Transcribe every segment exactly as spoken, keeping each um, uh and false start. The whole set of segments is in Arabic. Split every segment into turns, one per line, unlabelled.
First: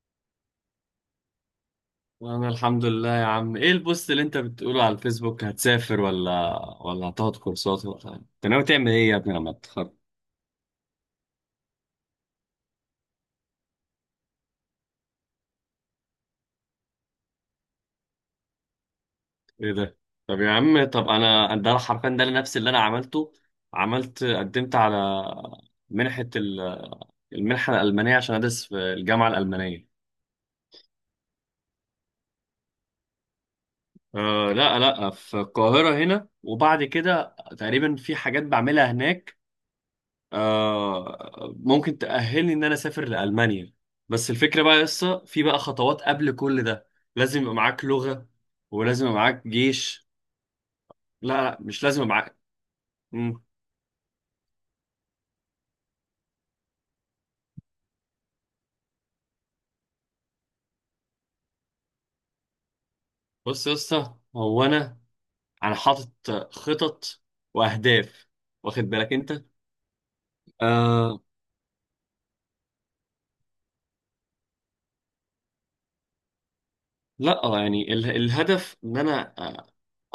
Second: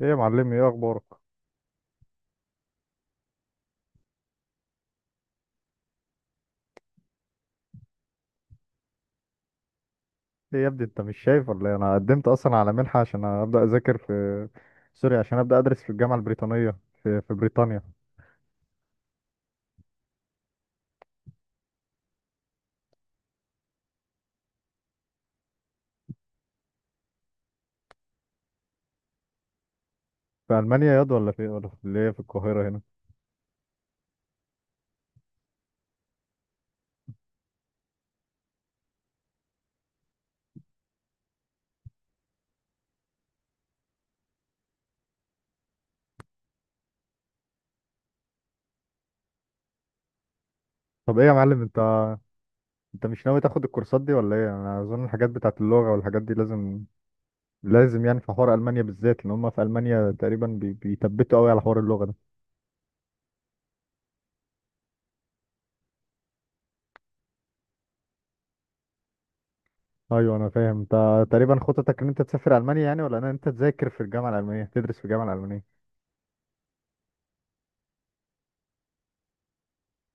ايه يا معلمي، ايه اخبارك؟
انا الحمد لله يا عم، ايه البوست اللي انت بتقوله على الفيسبوك؟ هتسافر ولا ولا هتاخد كورسات، ولا انت ناوي تعمل ايه يا ابني لما تتخرج؟
ايه يا ابني، انت مش شايف ولا ايه؟ انا قدمت اصلا على منحه عشان ابدا اذاكر في سوري عشان ابدا ادرس في الجامعه البريطانيه في في بريطانيا.
ايه ده؟ طب يا عم، طب انا ده حرفيا ده نفس اللي انا عملته. عملت، قدمت على منحة ال- المنحة الألمانية عشان أدرس في الجامعة الألمانية.
في المانيا ياض، ولا في ولا في اللي هي في القاهره هنا؟
أه، لا لا، في القاهرة هنا، وبعد كده تقريبا في حاجات بعملها هناك. آه ممكن تأهلني إن أنا أسافر لألمانيا، بس الفكرة بقى لسه في بقى خطوات قبل كل ده. لازم يبقى معاك لغة، ولازم يبقى معاك جيش.
طب ايه يا
لا لا،
معلم انت؟
مش لازم يبقى معاك.
انت مش ناوي
مم.
تاخد الكورسات دي ولا ايه؟ انا اظن الحاجات بتاعت اللغه والحاجات دي لازم لازم يعني، في حوار المانيا بالذات، لان هم في المانيا تقريبا بي- بيثبتوا قوي على حوار اللغه ده.
بص يا اسطى، هو أنا أنا حاطط خطط وأهداف، واخد بالك أنت؟
ايوه، انا فاهم.
آه
انت تقريبا خطتك ان انت تسافر المانيا يعني، ولا ان انت تذاكر في الجامعه الالمانيه، تدرس في الجامعه الالمانيه؟
لا آه، يعني ال- الهدف إن أنا، آه،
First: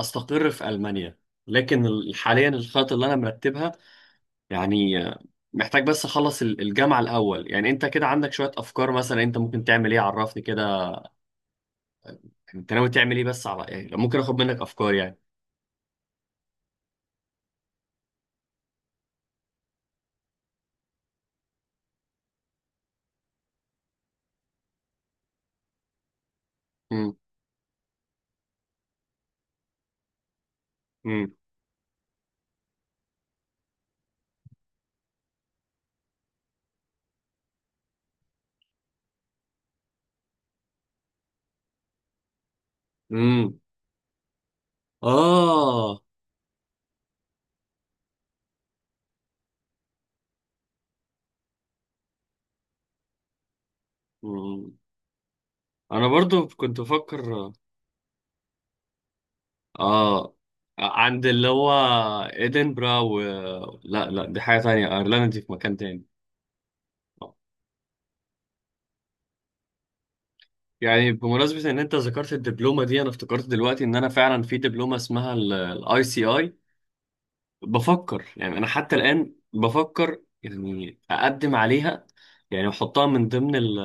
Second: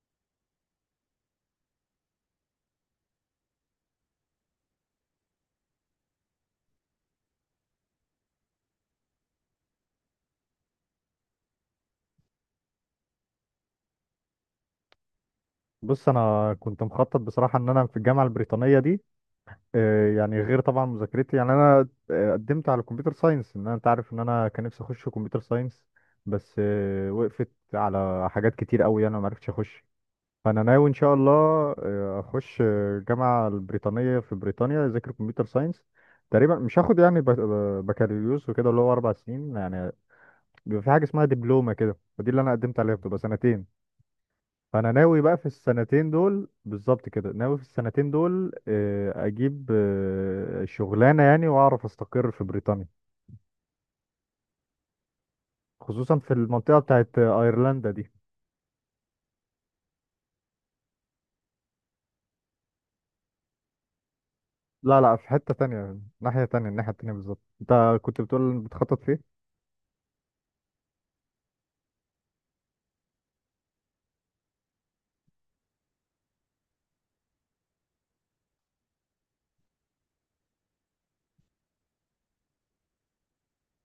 أستقر في ألمانيا. لكن ال- حاليا الخطط اللي أنا مرتبها، يعني آه، محتاج بس اخلص ال- الجامعة الاول. يعني انت كده عندك شوية افكار؟ مثلا انت ممكن تعمل ايه؟ عرفني كده، يعني انت ناوي تعمل ايه؟ بس على، يعني لو ممكن اخد منك افكار يعني.
بص، انا كنت مخطط بصراحه ان انا في الجامعه البريطانيه دي، آه، يعني غير طبعا مذاكرتي، يعني انا آه، قدمت على كمبيوتر ساينس ان انا، انت عارف ان انا كان نفسي اخش كمبيوتر ساينس. بس آه،
امم.
وقفت على حاجات كتير قوي، انا ما عرفتش اخش. فانا ناوي ان شاء الله
امم.
آه، اخش آه، الجامعه البريطانيه في بريطانيا، اذاكر كمبيوتر ساينس. تقريبا مش هاخد يعني بك- بكالوريوس وكده، اللي هو اربع سنين يعني، بيبقى في حاجه اسمها دبلومه كده، ودي اللي انا قدمت عليها، بتبقى
امم.
سنتين. فانا ناوي بقى في
اه.
السنتين دول بالظبط كده، ناوي في السنتين دول آه، اجيب آه، شغلانه يعني، واعرف استقر في بريطانيا،
مم. انا
خصوصا في
برضو
المنطقه
كنت
بتاعت
بفكر،
ايرلندا دي.
اه، عند اللي هو ادنبرا و، لا لا، دي حاجة تانية،
لا لا،
ايرلندا
في
دي في
حته
مكان
تانية،
تاني.
ناحيه تانية، الناحيه التانية
آه.
بالظبط انت كنت بتقول بتخطط فيه.
يعني بمناسبة ان انت ذكرت الدبلومة دي، انا افتكرت دلوقتي ان انا فعلا في دبلومة اسمها الاي سي اي. بفكر يعني، انا حتى الان بفكر يعني اقدم عليها، يعني احطها من ضمن ال،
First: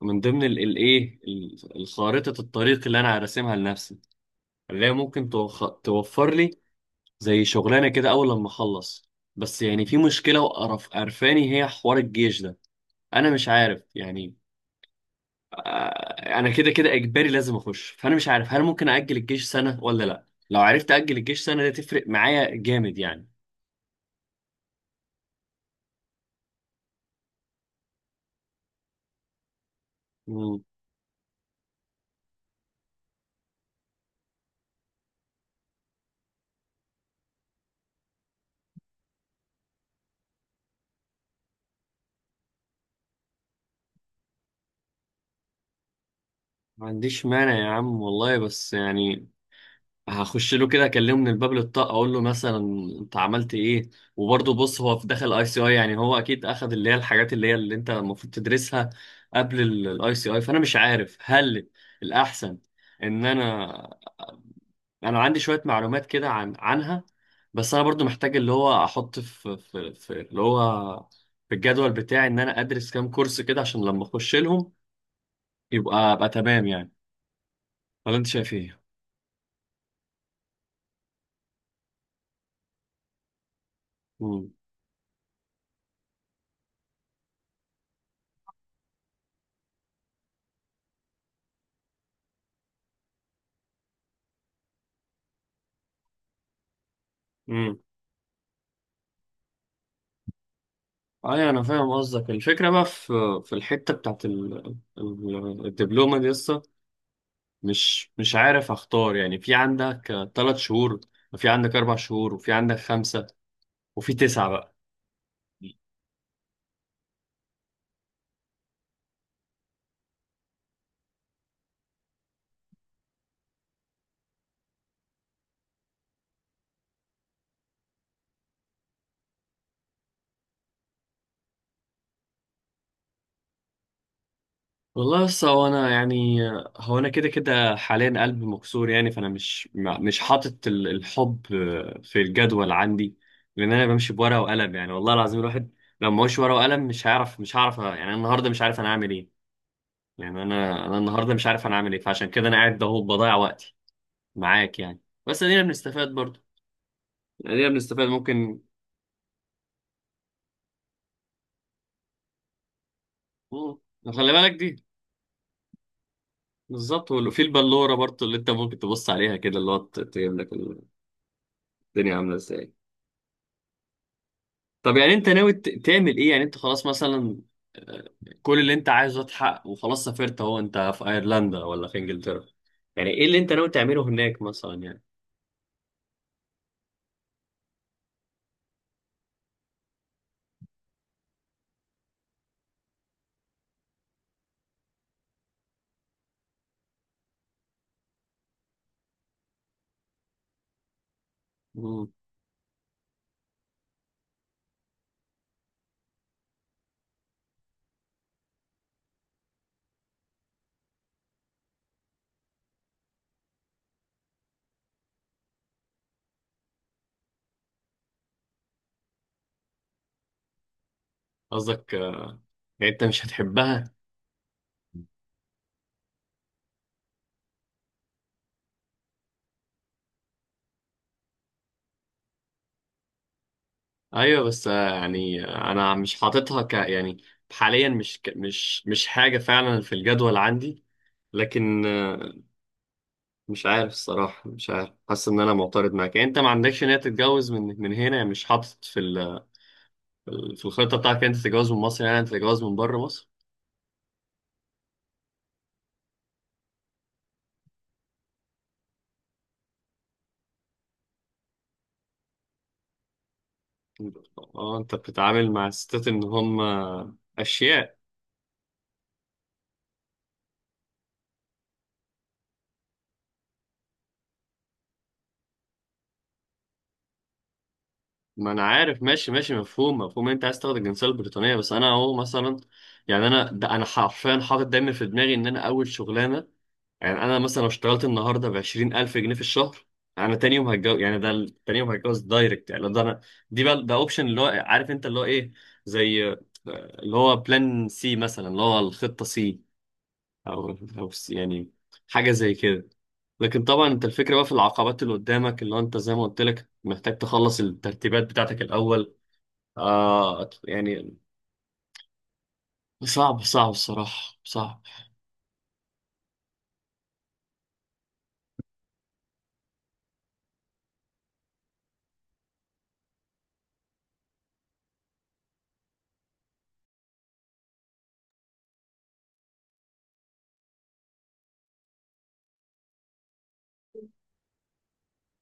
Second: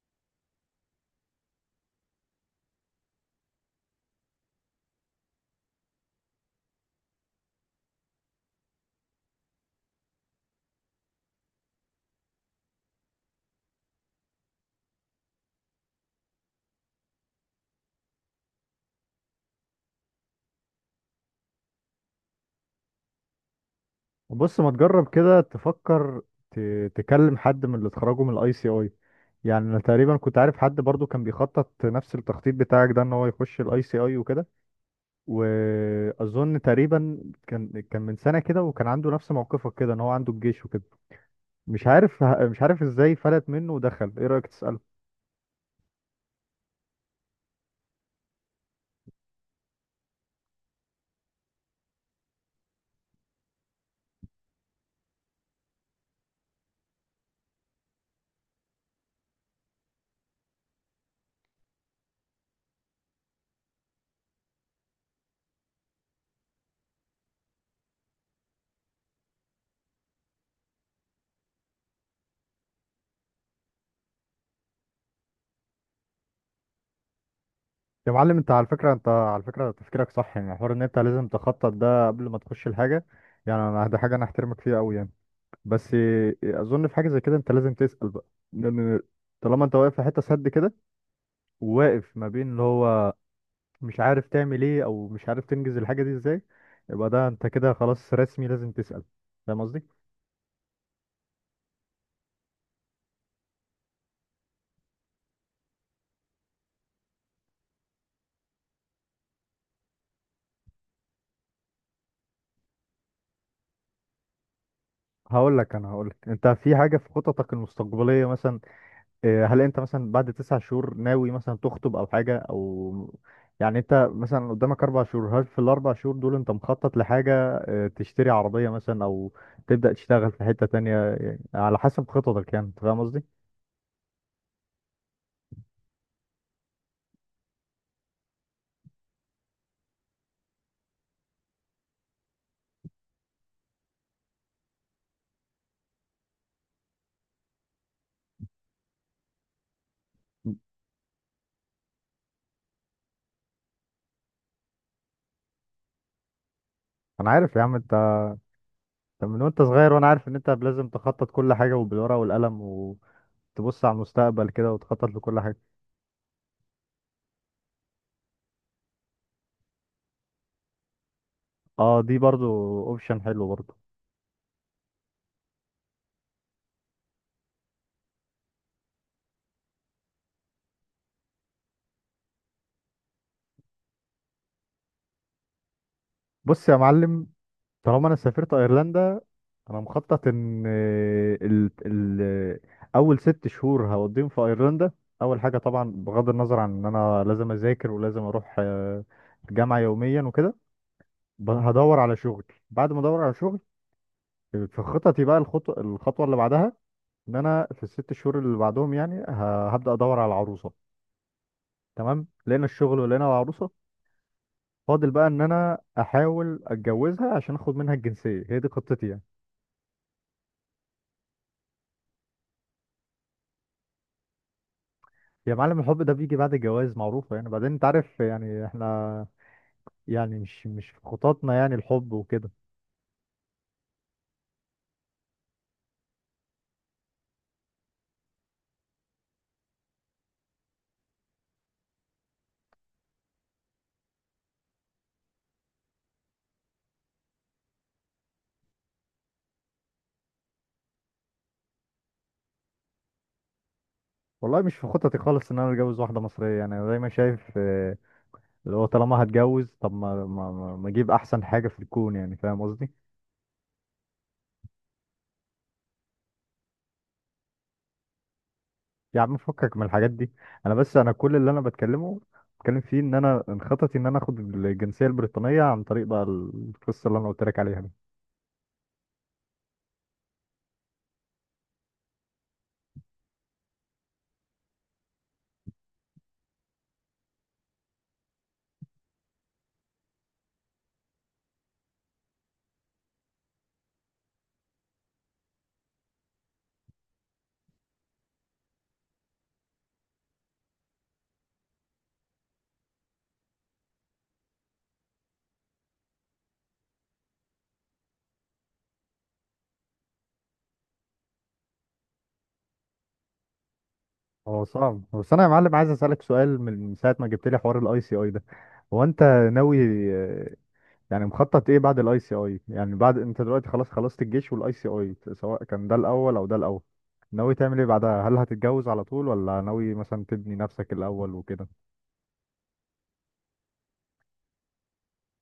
من ضمن الايه، الخارطة الطريق اللي انا راسمها لنفسي، اللي هي ممكن توخ- توفر لي زي شغلانه كده اول لما اخلص. بس يعني في مشكله وقرف قرفاني، هي حوار الجيش ده. انا مش عارف يعني، آه، انا كده كده اجباري لازم اخش، فانا مش عارف هل ممكن اجل الجيش سنه ولا لا. لو عرفت اجل الجيش سنه ده تفرق معايا جامد يعني.
بص، ما تجرب كده تفكر، ت- تكلم حد من اللي اتخرجوا من الاي سي اي. يعني انا تقريبا كنت عارف حد برضو كان بيخطط نفس التخطيط بتاعك ده، ان هو يخش الاي سي اي وكده. واظن تقريبا كان كان من سنه كده، وكان عنده نفس موقفك كده ان هو عنده الجيش وكده. مش عارف مش عارف ازاي فلت منه ودخل. ايه رايك تساله؟
ما عنديش مانع يا عم والله، بس يعني هخش له كده اكلمه من الباب للطاق، اقول له مثلا انت عملت ايه. وبرضه بص، هو في داخل اي سي اي، يعني هو اكيد اخذ اللي هي الحاجات اللي هي اللي انت المفروض تدرسها قبل الاي سي اي. فانا مش عارف هل الاحسن ان انا، انا عندي شويه معلومات كده عن عنها، بس انا برضو محتاج اللي هو احط في في, في اللي هو، في الجدول بتاعي ان انا ادرس كام كورس كده، عشان لما اخش لهم يبقى ابقى تمام يعني.
يا
ولا انت
معلم، انت
شايف
على
ايه؟
فكره، انت على فكره تفكيرك صح. يعني حوار ان انت لازم تخطط ده قبل ما تخش الحاجه، يعني انا ده حاجه انا
مم.
احترمك فيها قوي يعني. بس اظن في حاجه زي كده انت لازم تسال بقى. لان طالما انت واقف في حته سد كده، وواقف ما بين اللي هو مش عارف تعمل ايه، او مش عارف تنجز الحاجه دي ازاي، يبقى ده انت كده
مم.
خلاص رسمي لازم تسال. فاهم قصدي؟
ايوه، انا فاهم قصدك. الفكره بقى في، في الحته بتاعت ال- ال- الدبلومه دي لسه، مش مش عارف اختار يعني. في عندك ثلاث شهور، وفي عندك اربع شهور، وفي عندك خمسه، وفي تسعه بقى.
هقول لك، انا هقول لك انت في حاجه في خططك المستقبليه مثلا، آه، هل انت مثلا بعد تسع شهور ناوي مثلا تخطب او حاجه، او يعني انت مثلا قدامك اربع شهور؟ هل في الاربع شهور دول انت مخطط لحاجه؟ آه، تشتري عربيه مثلا، او تبدا تشتغل في حته تانية، يعني على حسب خططك يعني، انت فاهم قصدي؟
والله لسه، هو انا يعني، هو انا كده كده حاليا قلبي مكسور، يعني فانا مش، ما- مش حاطط ال- الحب في الجدول عندي، لان انا بمشي بورقه وقلم. يعني والله العظيم، الواحد لو ما هوش ورقه وقلم مش هيعرف، مش هعرف يعني. أنا النهارده مش عارف انا هعمل ايه، يعني انا، انا النهارده مش عارف انا اعمل ايه، فعشان كده انا قاعد اهو بضيع وقتي معاك يعني. بس ادينا بنستفاد برضه،
انا عارف يا
ادينا
عم انت،
بنستفاد ممكن.
أنت من وانت صغير وانا عارف ان انت لازم تخطط كل حاجه وبالورقه والقلم،
مم.
وتبص على
خلي
المستقبل
بالك
كده
دي
وتخطط لكل حاجه.
بالظبط، وفي البلوره برضه اللي انت ممكن تبص عليها كده اللي هو ت- تجيب لك
اه،
الدنيا
دي
عامله
برضو
ازاي.
اوبشن حلو برضو.
طب يعني انت ناوي ت- تعمل ايه؟ يعني انت خلاص مثلا، آه، كل اللي انت عايزه اتحقق وخلاص سافرت اهو، انت في ايرلندا ولا في انجلترا، يعني ايه اللي انت ناوي تعمله هناك مثلا يعني؟
بص يا معلم، طالما انا سافرت ايرلندا، انا مخطط ان ال... ال... اول ست شهور هقضيهم في ايرلندا. اول حاجه طبعا، بغض النظر عن ان انا لازم اذاكر ولازم اروح آه، الجامعه يوميا وكده، ب- هدور
مم.
على شغل. بعد ما ادور على شغل، في خططي بقى الخطوه الخطوه اللي بعدها، ان انا في الست شهور اللي بعدهم يعني ه- هبدا ادور على عروسه. تمام، لقينا الشغل ولقينا عروسه، فاضل بقى ان انا احاول اتجوزها عشان اخد منها الجنسيه. هي دي خطتي يعني.
قصدك، آه، يعني انت مش هتحبها؟
يا معلم، الحب ده بيجي بعد الجواز معروفة يعني. بعدين انت عارف يعني احنا، يعني مش، مش في خططنا يعني الحب وكده.
ايوه، بس آه، يعني، آه، انا مش حاططها ك يعني، حاليا مش ك... مش مش حاجه فعلا في الجدول عندي، لكن آه، مش عارف الصراحه، مش عارف، حاسس ان انا معترض معاك. يعني انت ما عندكش نيه تتجوز من من هنا يعني؟ مش حاطط في ال... في الخطه بتاعتك، انت تتجوز من مصر، يعني انت تتجوز من بره مصر.
والله مش في خططي خالص ان انا اتجوز واحدة مصرية، يعني انا دايما شايف اه، اللي هو طالما هتجوز، طب ما ما ما ما اجيب احسن حاجة في الكون يعني، فاهم قصدي؟
اه، انت بتتعامل مع الستات ان هم اشياء.
يا عم، فكك من الحاجات دي. انا بس، انا كل اللي انا بتكلمه بتكلم فيه، ان انا، ان خططي ان انا اخد الجنسية البريطانية عن طريق بقى القصة اللي انا قلت لك عليها دي.
ما انا عارف، ماشي ماشي، مفهوم مفهوم، انت عايز تاخد الجنسيه البريطانيه، بس انا اهو مثلا، يعني انا ده انا حرفيا حاطط دايما في دماغي ان انا اول شغلانه، يعني انا مثلا لو اشتغلت النهارده ب عشرين ألف جنيه في الشهر، انا تاني يوم هتجوز يعني. ده ال- تاني يوم هتجوز دايركت، يعني ده انا، دي بقى، ده اوبشن اللي هو عارف انت اللي هو ايه، زي آه، اللي هو بلان سي مثلا، اللي هو الخطه سي، او او سي يعني، حاجه زي كده. لكن طبعا انت الفكره بقى في العقبات اللي قدامك، اللي هو انت زي ما قلت لك محتاج تخلص الترتيبات بتاعتك الاول. آه يعني صعب، صعب الصراحه،
هو
صعب.
صعب، بس انا يا معلم عايز اسالك سؤال. من ساعه ما جبت لي حوار الاي سي اي ده، هو انت ناوي آه، يعني مخطط ايه بعد الاي سي اي؟ يعني بعد انت دلوقتي خلاص خلصت الجيش والاي سي اي، سواء كان ده الاول او ده الاول، ناوي تعمل ايه بعدها؟ هل هتتجوز على طول، ولا ناوي مثلا تبني نفسك الاول وكده؟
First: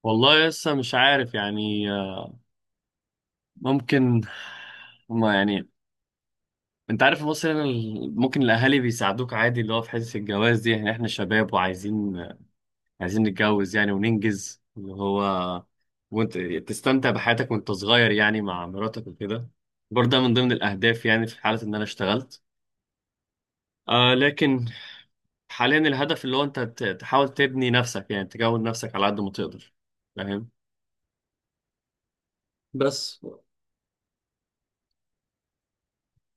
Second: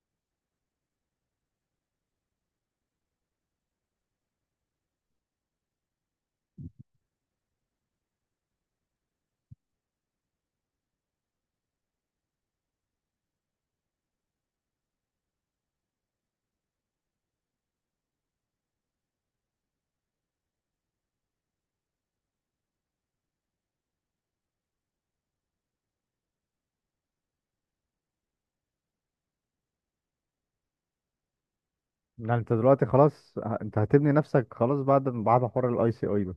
والله لسه مش عارف يعني، آه، ممكن هما يعني، انت عارف في مصر هنا ال- ممكن الاهالي بيساعدوك عادي، اللي هو في حته الجواز دي. يعني احنا شباب وعايزين، عايزين نتجوز يعني وننجز اللي هو، وانت تستمتع بحياتك وانت صغير، يعني مع مراتك وكده. برضه ده من ضمن الاهداف يعني، في حاله ان انا اشتغلت، آه، لكن حاليا الهدف اللي هو انت ت- تحاول تبني نفسك، يعني تكون نفسك على قد ما تقدر. فاهم؟
يعني انت دلوقتي
بس
خلاص، ه- انت هتبني نفسك خلاص بعد بعد حوار الاي سي اي ده؟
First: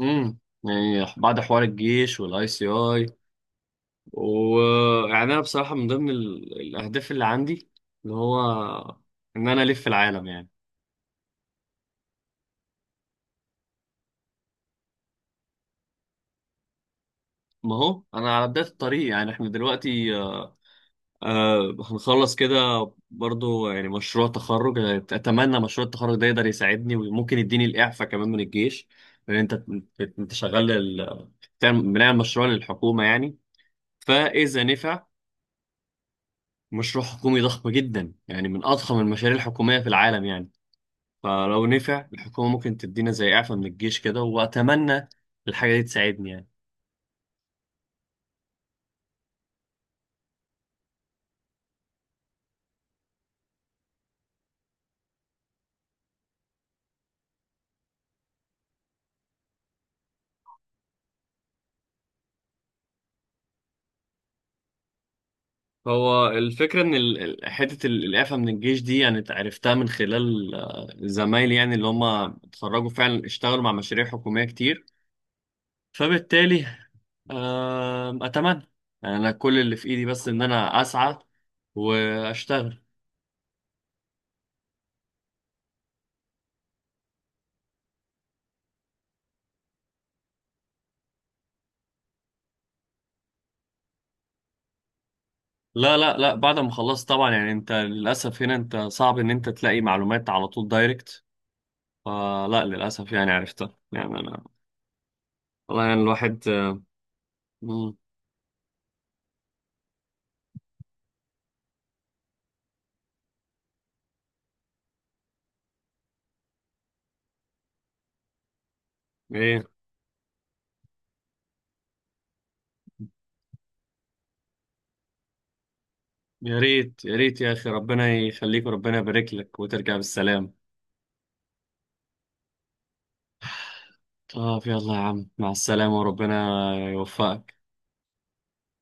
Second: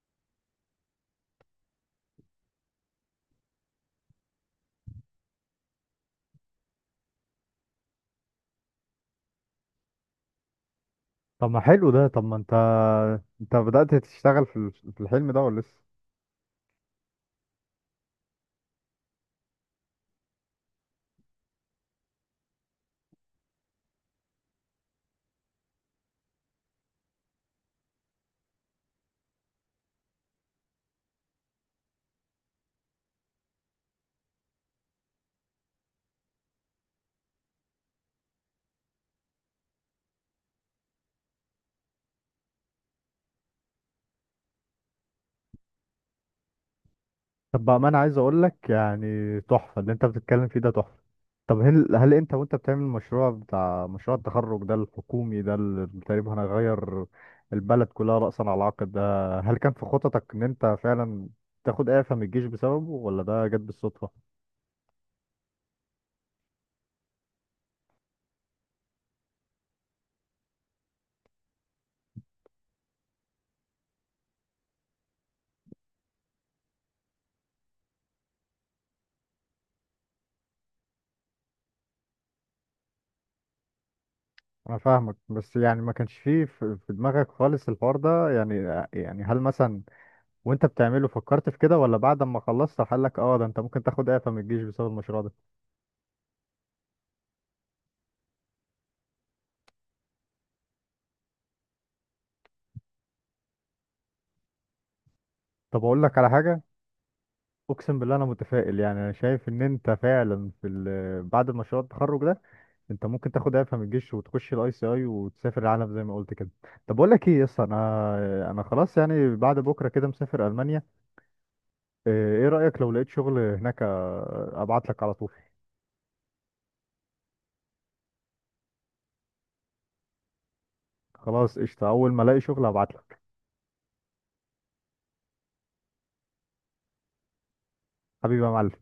امم يعني، بعد حوار الجيش والاي سي اي، ويعني انا بصراحه من ضمن ال- الاهداف اللي عندي، اللي هو ان انا الف العالم يعني.
طب ما حلو ده. طب ما انت، انت بدأت تشتغل في ال- في الحلم ده ولا لسه؟
ما هو انا على بدايه الطريق يعني، احنا دلوقتي، آه، آه، هنخلص كده برضو. يعني مشروع تخرج، أنا اتمنى مشروع التخرج ده يقدر يساعدني، وممكن يديني الاعفاء كمان من الجيش. لان انت، انت شغال ال- بتعمل- بنعمل مشروع للحكومه يعني، فاذا نفع، مشروع حكومي ضخم جدا يعني من اضخم المشاريع الحكوميه في العالم يعني. فلو نفع الحكومة ممكن تدينا زي إعفاء من الجيش كده، وأتمنى الحاجة دي تساعدني يعني.
طب بقى، ما انا عايز اقول لك يعني تحفه اللي انت بتتكلم فيه ده، تحفه. طب هل، هل انت وانت بتعمل المشروع بتاع مشروع التخرج ده الحكومي ده اللي تقريبا هنغير البلد كلها رأسا على عقب ده، هل كان في خططك ان انت فعلا تاخد اعفاء من الجيش بسببه، ولا ده جت بالصدفه؟
هو الفكرة إن ال- ال- حتة ال- الإعفاء من الجيش دي، يعني عرفتها من خلال آه، زمايلي يعني، اللي هم اتخرجوا فعلا اشتغلوا مع مشاريع حكومية كتير، فبالتالي، آم، أتمنى. يعني أنا كل اللي في إيدي بس إن أنا أسعى وأشتغل.
انا فاهمك، بس يعني ما كانش فيه في في دماغك خالص الحوار ده يعني، يعني هل مثلا وانت بتعمله فكرت في كده، ولا بعد ما خلصت قال لك اه ده انت ممكن تاخد اعفاء من الجيش بسبب المشروع ده؟
لا لا لا، بعد ما خلصت طبعا، يعني أنت للأسف هنا أنت صعب إن أنت تلاقي معلومات على طول دايركت، فلا، للأسف، يعني عرفتها، يعني أنا
طب
والله
اقول
يعني،
لك على
الواحد
حاجه،
آه، مم.
اقسم بالله انا متفائل. يعني انا شايف ان انت فعلا في ال- بعد مشروع التخرج ده انت ممكن تاخد اعفاء من الجيش وتخش الاي سي اي وتسافر العالم زي ما قلت كده. طب بقول لك ايه يا اسطى، انا انا خلاص يعني بعد
ايه،
بكره كده مسافر المانيا. ايه؟ إيه رايك لو لقيت شغل هناك آه، ابعت لك على طول؟
يا ريت يا ريت يا اخي، ربنا يخليك وربنا يبارك لك وترجع بالسلامة.
خلاص قشطه، اول ما الاقي شغل ابعت لك.
اه في الله يا عم، مع السلامة وربنا يوفقك.
حبيبي يا معلم.